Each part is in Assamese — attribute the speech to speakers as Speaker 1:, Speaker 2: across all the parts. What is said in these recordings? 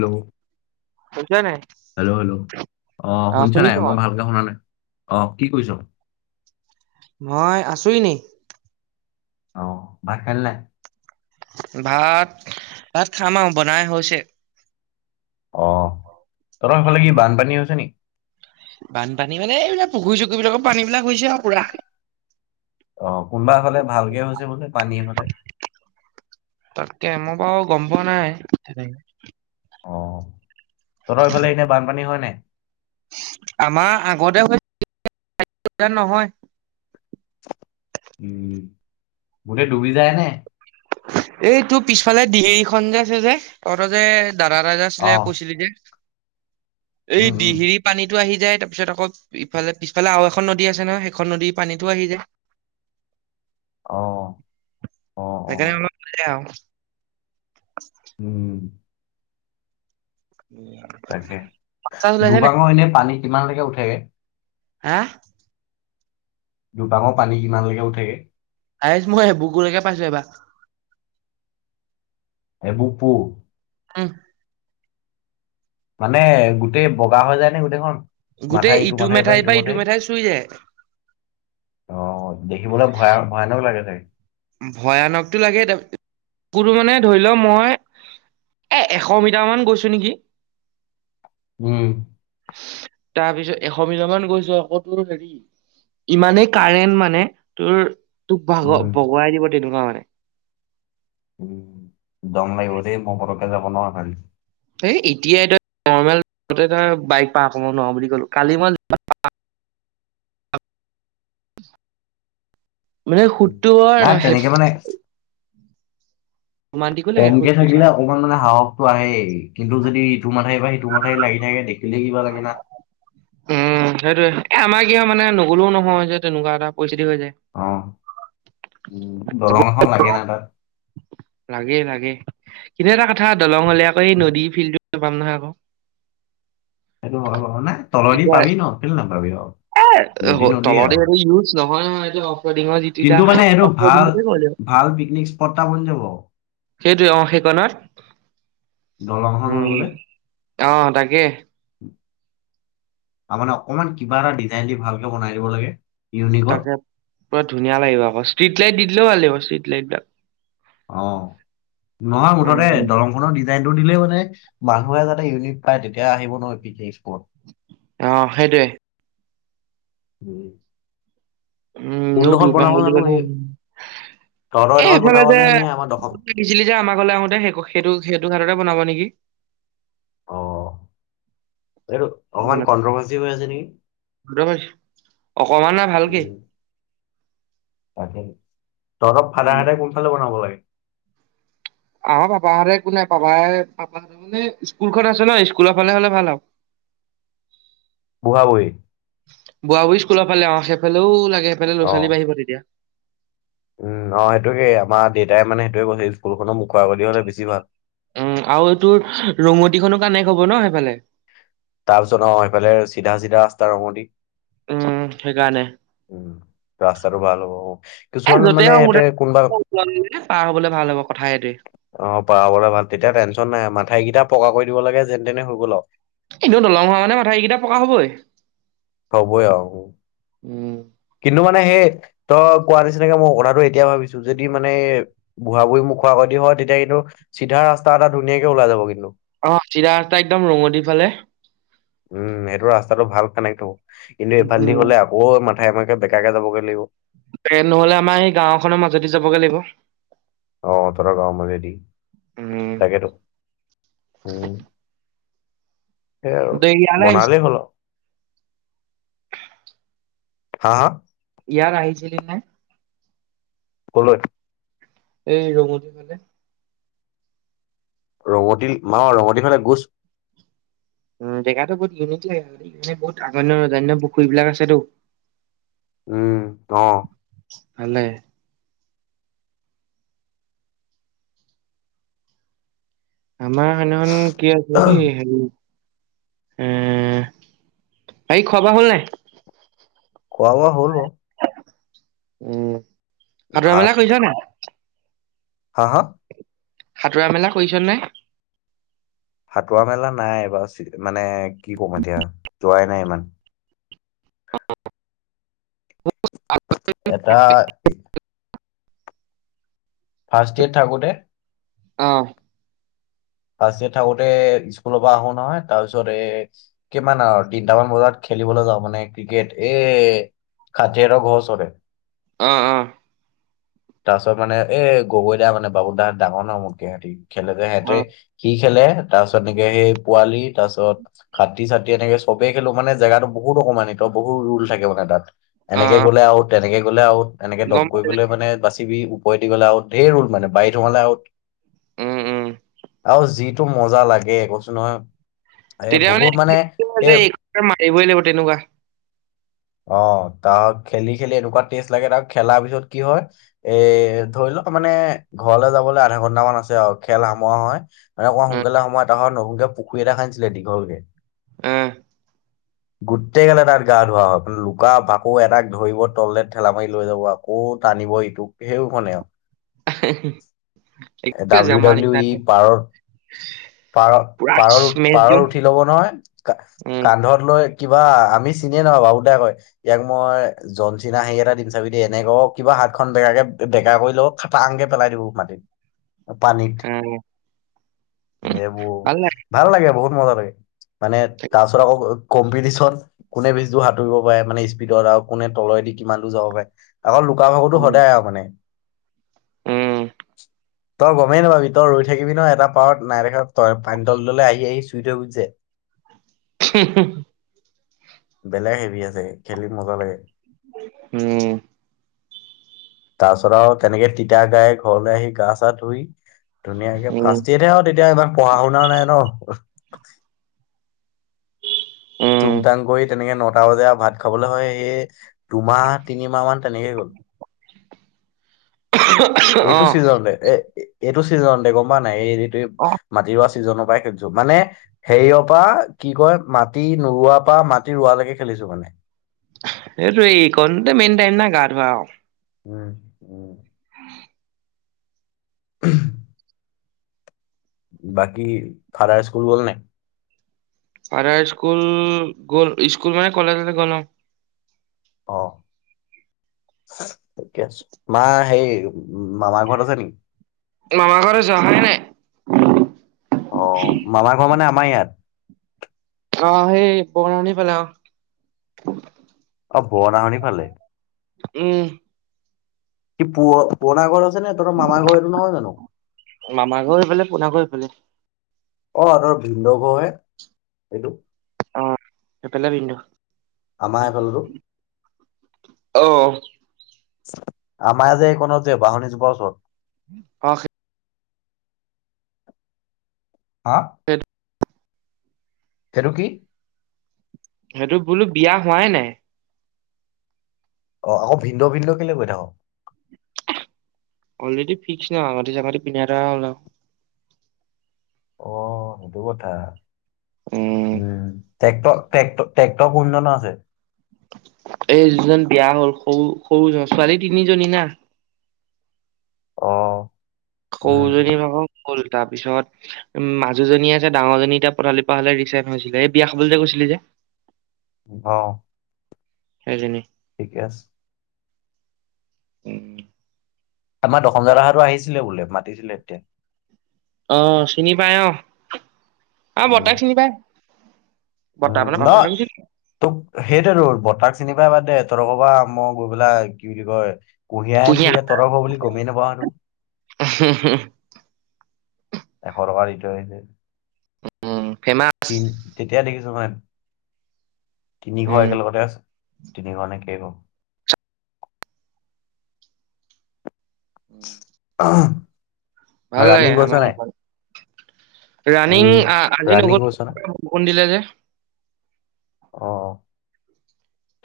Speaker 1: ন ন
Speaker 2: শুনিছা নাই?
Speaker 1: হেল্ল' হেল্ল' অ, শুনিছ নাই মই ভালকে শুনা নাই অ', কি কৈছ
Speaker 2: মই আছো এনেই।
Speaker 1: অ ভাকলোই
Speaker 2: ভাত ভাত খাম আৰু বনাই হৈছে
Speaker 1: অ তহত সেইফালে কি বানপানী হৈছে নেকি
Speaker 2: বানপানী মানে এইবিলাক পুখুৰী চুখুৰী বিলাকৰ পানী বিলাক হৈছে আৰু পুৰা
Speaker 1: আহ কোনোবা হাললে ভালকে হৈছে বোলে পানী হাললে
Speaker 2: তাকে মই বাৰু গম পোৱা নাই তেনেকে
Speaker 1: অ ততই ইফালে এনে বানপানী হয় ন
Speaker 2: আমাৰ আগতে হৈ নহয়,
Speaker 1: উম বোলে ডুবি যায় নে
Speaker 2: এইটোোৰ পিছফালে ডহেৰিখনন যে আছে যে তহত যে দাৰা ৰাজা
Speaker 1: অ
Speaker 2: আছিলে কৈছিলি যে এই
Speaker 1: উম উম
Speaker 2: ডিহিৰি পানীতটো আহি যায় তাৰপিছত আকৌ ইফালে পিছফালে আৰু এখন নদী আছে ন সেইখন নদী পানীতো আহি যায় [inaudible]
Speaker 1: আহ
Speaker 2: সেইকাৰণে আ মাল [unintelligible]
Speaker 1: উম তাকে
Speaker 2: চাচ ওলাইছে নাই?
Speaker 1: দুপাঙৰ এনে পানী কিমানলৈকে উঠেগে।
Speaker 2: হা
Speaker 1: দুবাঙৰ পানী কিমান লকে উঠেগে।
Speaker 2: হাইছ মই এবুকুলৈকে পাইছো এইবা।
Speaker 1: এবুকু।
Speaker 2: উহ
Speaker 1: মানে গোটেই বগা হৈ যায় নে গোটেইখন মাথা
Speaker 2: গোটেই ইটো
Speaker 1: মাথাই পৰা
Speaker 2: মেঠাই
Speaker 1: সিটো
Speaker 2: বা ইটো
Speaker 1: মাথাই
Speaker 2: মেঠাই চুই যায়।
Speaker 1: অ, দেখিবলে ভয় ভয়ানক লাগে চাগে।
Speaker 2: ভয়ানকতটো লাগে, তা, ৰটো মানে ধৰি লও মই এ, এশ মিটাৰ মান গৈছো নেকি?
Speaker 1: উম,
Speaker 2: তাৰপিছত এশ মিটাৰ মান গৈছো আকৌ তোৰ হেৰি ইমানেই কাৰেণ মানে তোৰ তোক ভাগ
Speaker 1: উম,
Speaker 2: কিব তেনেকুৱা মানে।
Speaker 1: উম, দম লাগিব দেই মই সৰকে যাব নোৱাৰ ভাল।
Speaker 2: এই এতিয়াাই তই নৰ্মেল তই বাইক পাৰ ক' নোৱাৰ বুলি ক'লো কালি মই [unintelligible] মানে
Speaker 1: উম।
Speaker 2: সুতটোৰ
Speaker 1: নাই তেনেকে মানে কমকে
Speaker 2: সুতটো
Speaker 1: থাকিলে
Speaker 2: চাই
Speaker 1: অকমান মানে সাহস আহে কিন্তু যদি ইটো মাথ বা সিটো মাথ লাগি থাকে দেখিলে কিবা লাগে ন।
Speaker 2: উম, সেইটোয়ে এ আমাৰ কিয় মানে নগলেও নহয় যে তেনেকুৱা এটা পৰিস্থিতি হৈ যায়।
Speaker 1: অ, উম দংল এখন লাগে ন তাত
Speaker 2: লাগে - লাগে কিন্তু এটা কথা দলং হলে আকৌ এই নদী ফিল্ড পাম নহয় আকৌ।
Speaker 1: সেইটো [unintelligible] তল'দি পাবি ন' কিয় নোপাবি ন?
Speaker 2: এ তলতে এইটো ইউজ নহয়-নহয় এইটো। অফৰডিঙৰ যিটো এতিয়া
Speaker 1: কিন্তু মানে এইটো
Speaker 2: অফৰডিং
Speaker 1: ভাল
Speaker 2: বুলিয়ে কয় লাগিব।
Speaker 1: - ভাল পিকনিক স্পটটা বন যাব।
Speaker 2: সেইটোৱে অ, সেইকণত।
Speaker 1: দলমখান হৈ গলে।
Speaker 2: অহ, তাকে।
Speaker 1: ত মানে অকমান কিবা এটা ডিজাইন দি ভালকে বনাই দিব লাগে। ইউনিকত
Speaker 2: তাকে পুৰা ধুনীয়া লাগিব আকৌ ষ্ট্ৰিট লাইট দি দিলেও ভাল লাগিব, ষ্ট্ৰীট লাইটবাক।
Speaker 1: অ, নহয় মুঠতে
Speaker 2: উম
Speaker 1: দলংখননৰ দি টো দিলে মানে মানুহে যাতে ইউনিট পায় তেতিয়া আহিব নহয় পিকনিক স্পত।
Speaker 2: অ, সেইটোৱে।
Speaker 1: উম,
Speaker 2: উম,
Speaker 1: কোনডোখৰত
Speaker 2: এঠও প
Speaker 1: বনাব
Speaker 2: বল ক
Speaker 1: জানো এই তহঁতৰ
Speaker 2: এ
Speaker 1: এডোখৰত
Speaker 2: সফালে
Speaker 1: বনাব নে নে আমাৰ দখৰ
Speaker 2: যেিছিলি যে আমাক ঘলে আহোতে সেই সেইটো - সেইটো হাততে বনাব নেকি।
Speaker 1: অ', এইটো অকমান
Speaker 2: বনাব
Speaker 1: কন্ট্ৰভাৰ্চি হৈ আছে নেকি?
Speaker 2: অকমানে ভালকে
Speaker 1: উম। [unintelligible] তহঁতৰ ফাডাৰ
Speaker 2: উম
Speaker 1: হতে কোনফালে বনাব লাগে?
Speaker 2: আমাৰ পাপাহতৰ একো নাই, পাপাই পাপাহতৰ মানে স্কুলখন আছে ন স্কুলৰ ফালে হলে ভাল আৰু। [inaudible]
Speaker 1: [unintelligible]
Speaker 2: বোৱা বুই স্কুলৰ ফালে অ সেইফালেও লাগে সেইফালে
Speaker 1: অ।
Speaker 2: লৰা ছোৱালী বাঢ়িব তেতিয়া।
Speaker 1: উম অ', সেইটোকেই আমাৰ দেউতাই মানে সেইটোয়ে কৈছে স্কুলখনৰ মুখৰ আগেদি হ'লে বেছি ভাল।
Speaker 2: উম আৰু এইটোৰ ৰঙতিখনো কানেক্ত হব ন সেইফালে।
Speaker 1: তাৰপিছত অহ সেইফালে চিধা চিধা ৰাস্তা ৰঙ দি-
Speaker 2: উম, সেইকাৰণে
Speaker 1: উম, ৰাস্তাটো ভাল হ'ব অ
Speaker 2: এ
Speaker 1: কিছুমান
Speaker 2: য'তে
Speaker 1: মানে
Speaker 2: হওক
Speaker 1: ইহতে কোনোবা
Speaker 2: মুঠতে পাৰ হ'বলে ভাল হ'ব কথা সেইটোৱে
Speaker 1: অ' পাবলে ভাল তেতিয়া টেনচন নাই মাথাাই কেইটা পকা কৰি দিব লাগে যেন তেনে হৈ গ'ল
Speaker 2: একদম দলং হোৱা মানে মাথা এইকেইটা পকা হ'বই
Speaker 1: হবই আহো
Speaker 2: উম।
Speaker 1: কিন্তু মানে সেই তই কোৱা নিচিনাকে মই কথাটো এতিয়া ভাবিছো যদি মানে বুঢ়া বুহী ম খাকদি হয় তেতিয়া কিন্তু চিধা ৰাস্তা এটা ধুনীয়াকে ওলাই যাব কিন্তু
Speaker 2: অ' চিধা ৰাস্তা একদম ৰঙতি ফালে
Speaker 1: উম সেইটো ৰাস্তাটো ভাল কানেক্ট হব কিন্তু এইফালে দি
Speaker 2: উম
Speaker 1: হলে আকৌ মাথাই এমেকে বেকাকে যাবগৈ লাগিব।
Speaker 2: নহলে আমাৰ সেই গাওখনৰ মাজতে যাবগে লাগিব
Speaker 1: অ' তাৰ গাঁৱৰ মাজেদি
Speaker 2: উম
Speaker 1: তাকেতো উম। সেই আৰু,
Speaker 2: তই ইয়ালে আহিছ
Speaker 1: বনালেই হ'ল আৰু। হা, হা?
Speaker 2: ইয়াত আহিছিলিনে?
Speaker 1: ক'লৈ?
Speaker 2: এই ৰঙতি ফালে।
Speaker 1: ৰঙতি, মা ৰঙতিৰ ফালে গৈছ
Speaker 2: উম, জেগাতটো বহুত ইউনিক [unintelligible] বহুত আগৰ দিনৰ, ৰজাৰ দিনৰ পুখুৰীবিলাক আছেতো।
Speaker 1: উম, অ'।
Speaker 2: ভালেই। আমাৰ সেদিনাখন কি আছে দেই হেৰি উম হেৰি খোৱা-বোৱা হ'ল নে নাই?
Speaker 1: খোৱা-বোৱা হ'ল বাৰু।
Speaker 2: উম।
Speaker 1: ভাত
Speaker 2: সাতোঁৰা-মেলা কৰিছ নে নাই?
Speaker 1: হা, হা?
Speaker 2: সাঁতোৰা-মেলা কৰিছ নে নাই?
Speaker 1: সাতুঁৰা-মেলা নাই এইবাৰ, মানে কি ক'ম এতিয়া যোৱাই নাই ইমান।
Speaker 2: উম
Speaker 1: এটা ফাৰ্ষ্ট ইেয়েত থাকোতে
Speaker 2: উম।
Speaker 1: ফাৰ্ষ্ট ইয়েত থাকোতে স্কুলৰ পৰা আহো নহয়, তাৰপিছত এ কিমান আৰু তিনটামান বজাত খেলিবলৈ যাওঁ মানে ক্ৰিকেট, এই সাথিহতঁৰ ঘৰৰ ওচৰতে।
Speaker 2: অ', অ'।
Speaker 1: তাৰপাছত মানে এ গগৈ দা মানে, বাবু দাহতঁ ডাঙৰ ন মোতকে সিহতি খেলেযে
Speaker 2: অ
Speaker 1: সিহতে,
Speaker 2: অ
Speaker 1: কি খেলে তাৰপিছত এনেকে সেই পোৱালি তাৰপিছত খাটি-চাঠি এনেকে চবে খেলো, মানে জেগাতটো বহুতো মানিক বহুত ৰুল থাকে মানে তাত।
Speaker 2: অ
Speaker 1: এনেকে গ'লে আউট, তেনেকে গ'লে আউট, এনেকে ডপ
Speaker 2: গম পাই
Speaker 1: কৰিবলে মানে [unintelligible] ওপৰেদি গ'লে আউট। ধেৰ ৰুল মানে, বাৰীত সোমালে আউট।
Speaker 2: উম উম
Speaker 1: আৰু যিটো মজা লাগে, কৈচো নহয় এ
Speaker 2: তেতিয়া মানে
Speaker 1: বহুত এ
Speaker 2: [inaudible] মাৰিবই লাগিব তেনেকুৱা।
Speaker 1: অ', তাৰ খেলি, খেলি এনেকুৱা টেষ্ট লাগে তাৰ খেলাৰ পিছত কি হয়? এ, ধৰি লওঁক‌ মানে ঘৰলৈ যাবলৈ আধাঘন্টা মান আছে আৰু খেল সামৰা হয়,
Speaker 2: অ
Speaker 1: [unintelligible] [unintelligible] নতুনকে পুখুৰী এটা খান্দিছিলে দীঘলকে।
Speaker 2: উম।
Speaker 1: গোটেই গালে তাত গা ধোৱা হয়, লুকা, ভাকু এটাক ধৰিব তললে ঠেলা মাৰি লৈ যাব, আকৌ টানিব ইটোক সেই [unintelligible] এ ডাব্লিউ
Speaker 2: আমাৰ
Speaker 1: ডাব্লিউ
Speaker 2: নিচিনা
Speaker 1: ই
Speaker 2: একদম
Speaker 1: পাৰত পাৰ
Speaker 2: পুৰা
Speaker 1: পাৰৰ
Speaker 2: স্মেচ
Speaker 1: পাৰৰ
Speaker 2: দিওঁ
Speaker 1: উঠি ল'ব নহয় কা
Speaker 2: উম
Speaker 1: কান্ধত লৈ কিবা আমি চিনিয়ে নাপাওঁ বাবু দাই কয়, ইয়াক মই জনচিনা হেয়ি এটা দিম চাবি দেই এনেকে ক'ব কিবা ভাত খন বেগাকে বেকাা কৰি ল খাটা আংকে পেলাই দিব মাটিত পানীত
Speaker 2: উম উম,
Speaker 1: এইবোৰ
Speaker 2: ভাল লাগে
Speaker 1: ভাল লাগে বহুত মজা লাগে মানে তাৰ পাছত আকৌ কম্পিটিচন কোনে বেছ দোৰ সাঁতুব পাৰে মানে স্পীডত আৰু কোনে তলেদি কিমান দূৰ যাব পাৰে আকৌ লুকা ভাকুতো
Speaker 2: উম
Speaker 1: সদায় আৰু মানে।
Speaker 2: উম
Speaker 1: তই গমেই নাপাবি তই ৰৈ থাকিবি ন এটা পাৰত নাই দেখা তই পানী তলে তলে আহি আহি চুই থৈ গৈছে।
Speaker 2: [unintelligible]
Speaker 1: বেলেগ হেভি আছে খেলি মজা লাগে।
Speaker 2: উম।
Speaker 1: তাৰ পাছত আৰু তেনেকে তিতা গাই ঘৰলৈ আহি গা চা ধুই ধুনীয়াকে
Speaker 2: উম
Speaker 1: ফাৰ্ষ্ট ইয়েৰতহে আৰু তেতিয়া এইবাৰ পঢ়া শুনাও নাই ন। টুং
Speaker 2: উম
Speaker 1: টাং কৰি তেনেকে নটা বাজে আৰু ভাত খাবলৈ হয় সেয়ে। দুমাহ তিনিমাহ মান তেনেকেই গ'ল।
Speaker 2: অ
Speaker 1: এইটো ছিজনতে এ এইটো ছিজনতে গম প নাই এই যটো
Speaker 2: অ
Speaker 1: মাটি চিজনৰ পৰাই খেলিছো মানে হেৰিয়ৰ পৰা কি কয় মাটি নৰুাৰ পৰা মাটি ৰৱালৈকে খেলিছো মানে
Speaker 2: এই তোৰ এইকনতে মেইন টাইম না গা ধোৱা আৰু।
Speaker 1: উম, উম। [unintelligible] বাকী ফাদাৰ স্কুল গ'ল নাই।
Speaker 2: আৰু স্কুল গ'ল স্কুল মানে কলেজলে গ'ল ন।
Speaker 1: অ'। মা সেই মামাৰ ঘৰত আছে নেকি।
Speaker 2: [unintelligible]
Speaker 1: অ', মামা ঘৰ মানে আমাৰ ইয়াত।
Speaker 2: অ' সেই বনানি ফালে অ'।
Speaker 1: অ, বনাহনি ফালে।
Speaker 2: উম।
Speaker 1: কি প পনা গৰ তেনে তহতৰ মামাৰ ঘৰ এইটো নহয় জানো।
Speaker 2: মামা ঘৰ এইফালে পোনা ঘৰ এইফালে
Speaker 1: অ ', তৰ ভিন্দ ঘৰহে এইটো।
Speaker 2: অ ই পেল ভিণ্ডো
Speaker 1: আমাৰ ইফালোতো।
Speaker 2: অ
Speaker 1: আমাৰ যে এইকনত যে বাহনিজোপাৰ ওচৰত।
Speaker 2: অ'
Speaker 1: হা
Speaker 2: সেইটো
Speaker 1: তেৰু কিি
Speaker 2: সেইটো বোলো বিয়া হোৱাই নাই।
Speaker 1: অ, আকৌ ভিন্দ ভিন্দ কেলে কৈ থাক।
Speaker 2: এইতো ফিক্স ন আঙঠি চাঙঠি পিন্ধি এহতৰ
Speaker 1: অ, সেইটো কথা উম। ট্ৰেকটট্ৰেট ট্ৰেক্টপ কোনধ আছে
Speaker 2: এই যজন বিয়া হ'ল সৰু সৰুজন ছোৱালী তিনিজনী না
Speaker 1: অ,
Speaker 2: কৌ
Speaker 1: উম,
Speaker 2: যদি মাকৌ হ'ল তাৰপিছত উ মাজুজনী আছে ডাঙৰজনী এতিয়া পঠালি পৰা হলে ৰিচাইন হৈছিলে এই বিয়া খাবলৈ যে কৈছিলি যে [inaudible]
Speaker 1: অ'
Speaker 2: হদিনি
Speaker 1: ঠিকে আছে।
Speaker 2: উম।
Speaker 1: আমাৰ [unintelligible] আহিছিলে বোলে, মাতিছিলে তেতিয়া।
Speaker 2: অ', চিনি পাই অ', আমাৰ
Speaker 1: উম,
Speaker 2: বৰ্তাক চিনি পায়।
Speaker 1: উম নহ তোক সেইটোৱেটো ব কাত চিনি পাই বাদ দে, তহতৰ ঘৰৰ পৰা মই গৈ পেলাই কি বুলি কয় কুঢ়িয়াৰহে
Speaker 2: কুঁহিয়া
Speaker 1: অনিছোগে, তহতৰ ঘৰ বুলি গমেই নাপাওঁ হেতু। এশ টকা দি থৈ আহিছোগে,
Speaker 2: উম ফেমাচ
Speaker 1: তিন [unintelligible] দেখিছো মানে,
Speaker 2: উম
Speaker 1: তিনিঘৰ একেলগতে আছে, তিনিঘৰ নে কেইঘৰ।
Speaker 2: উম।
Speaker 1: [unintelligible]
Speaker 2: ভাল
Speaker 1: ৰানিং
Speaker 2: লাগে
Speaker 1: গৈছ
Speaker 2: আমাৰ
Speaker 1: নাই
Speaker 2: ভাল। ৰাণিং
Speaker 1: উম
Speaker 2: আজি [unintelligible]
Speaker 1: ৰানিং গৈছ না
Speaker 2: বৰষুণ দিলে যে।
Speaker 1: অ'।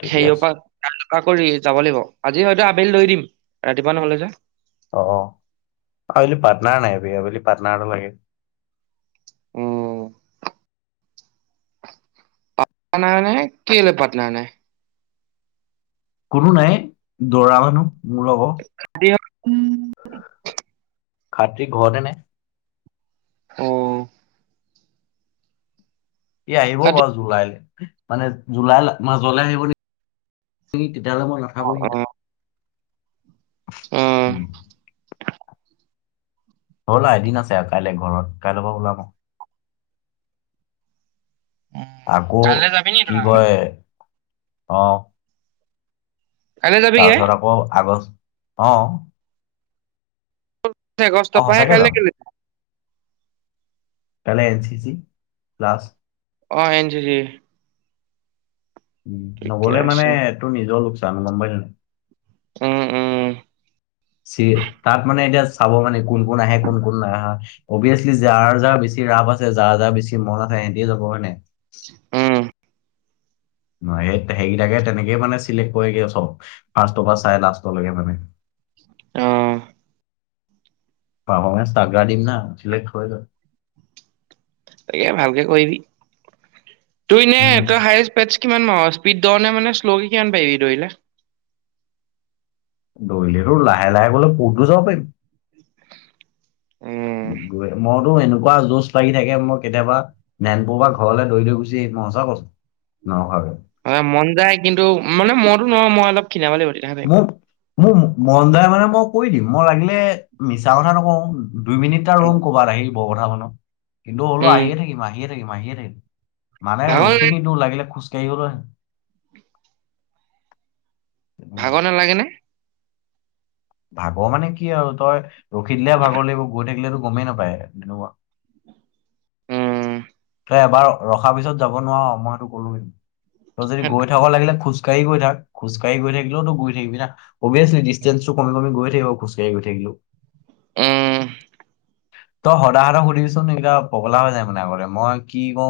Speaker 1: ঠিকে
Speaker 2: হেৰিয়
Speaker 1: আছে
Speaker 2: পৰা, [unintelligible] যাব লাগিব আজি হয়তো আবেলি লৈ দিম ৰাতিপুৱা নহলে যে।
Speaker 1: অ', আবেলি পাৰ্টনাৰ নাই বে, আবেলি পাৰ্টনাৰ এটা লাগে।
Speaker 2: উম। [unintelligible] কেলে পাৰ্টনাৰ নাই?
Speaker 1: কোনো নাই, দৌৰা মানুহ? মোৰ লগৰ
Speaker 2: [unintelligible]
Speaker 1: আপুনি ঘৰতে নে?
Speaker 2: অ',
Speaker 1: সি আহিব
Speaker 2: কাটি
Speaker 1: বাৰু জুলাইত, মানে জুলাইৰ মাজলে আহিব নেকি? তেতিয়াহ'লে মই
Speaker 2: অ
Speaker 1: নাথাকোঁ [unintelligible]
Speaker 2: অ
Speaker 1: [inaudible] হ'ল আৰ এদিন আছে আৰু কাইলে ঘৰত কাইলৈৰ পৰা ওলাম। আকৌ,
Speaker 2: কাইলৈ যাবি নি
Speaker 1: কি
Speaker 2: তই
Speaker 1: কয়, অ,
Speaker 2: কাইলৈ যাবিগে
Speaker 1: তাৰপিছত আকৌ, আগষ্ট, অ,
Speaker 2: তে
Speaker 1: অ
Speaker 2: আগষ্টৰ পৰা
Speaker 1: সঁচাকে যাম
Speaker 2: কাইলৈ কেলে?
Speaker 1: এনে, [unintelligible] প্লাছ
Speaker 2: অ', এঞ্চিচি
Speaker 1: নগ'লে মানে
Speaker 2: আছে
Speaker 1: তোৰ নিজৰ লোকচান হ'ব গম পালি নে?
Speaker 2: উম উম।
Speaker 1: [unintelligible] তাত মানে এতিয়া চাব মানে কোন কোন আহে কোন কোন নাই আহা অবিৱেছলি যাৰ যাৰ বেছি ৰাপ আছে যাৰ যাৰ বেছি মন আছে সিহঁতেও যাব হয় নে?
Speaker 2: উম।
Speaker 1: ন সেই সেইকেইটাকে তেনেকেই মানে চিলেক্ট কৰেগে চব ফাৰ্ষ্টৰ পৰা চাই লাষ্টলৈকে মানে।
Speaker 2: অ',
Speaker 1: [unintelligible] দিম না চিলেক্ট হৈ যাম।
Speaker 2: তাকে ভালকে কৰিবি, তই এনে
Speaker 1: যায়
Speaker 2: তই হাইচ বেচ কিমান মাহ স্পীড ধ নে মানে শ্লকে' কিমান পাৰিবি দৌৰিলে।
Speaker 1: দৌৰিলেতো লাহে লাহে গ'লে কতো যাব পাৰিম।
Speaker 2: উম,
Speaker 1: মইতো এনেকুৱা যশ লাগি থাকে মই কেতিয়াবা, [unintelligible] ঘৰলে দৌৰি দৌৰি গু চি মজা [unintelligible]
Speaker 2: হয় মন খিনাবলে [unintelligible] নে?
Speaker 1: মোক মোৰ মন যায় মানে মই কৈ দিম মই লাগিলে, মিছা কথা নকওঁ। দুই মিনিটটা
Speaker 2: উম,
Speaker 1: ৰুম ক'ৰবাত আহি বহ কথা শুনো কিন্তু হলেও
Speaker 2: উম,
Speaker 1: আহিয়ে থাকিম, আহিয়ে থাকিম, আহিয়ে থাকিম। মানে
Speaker 2: ভাগৰ
Speaker 1: ৰখি
Speaker 2: লাগে
Speaker 1: নি তো লাগিলে খোজকাাঢ়ি গলে
Speaker 2: ভাগৰ নালাগে নে?
Speaker 1: ভাগৰ মানে কি আৰু তই, ৰখি দিলেহে ভাগৰ লাগিব গৈ থাকিলেতো গমেই নাপায়, এনেকুৱা।
Speaker 2: উম,
Speaker 1: তই এবাৰ ৰখাৰ পিছত যাব নোৱাৰ, মই সেইটো কলোঁৱে, তই যদি
Speaker 2: সেইট-
Speaker 1: গৈ থাক লাগিলে খোজ কাহি গৈ থাক, খোজ কাহি গৈ থাকি [unintelligible] গৈ থাকিবি না, অভিয়াচলি ডিষ্টেঞ্চটো কমি কমি গৈ থাকিব খোজ কাহি গৈ থাকিলে।
Speaker 2: উম,
Speaker 1: তই সদায় সদায় সুধিবিচোন এতিয়া পগলা হৈ যায় মানে আগৰে, মই কি কওঁ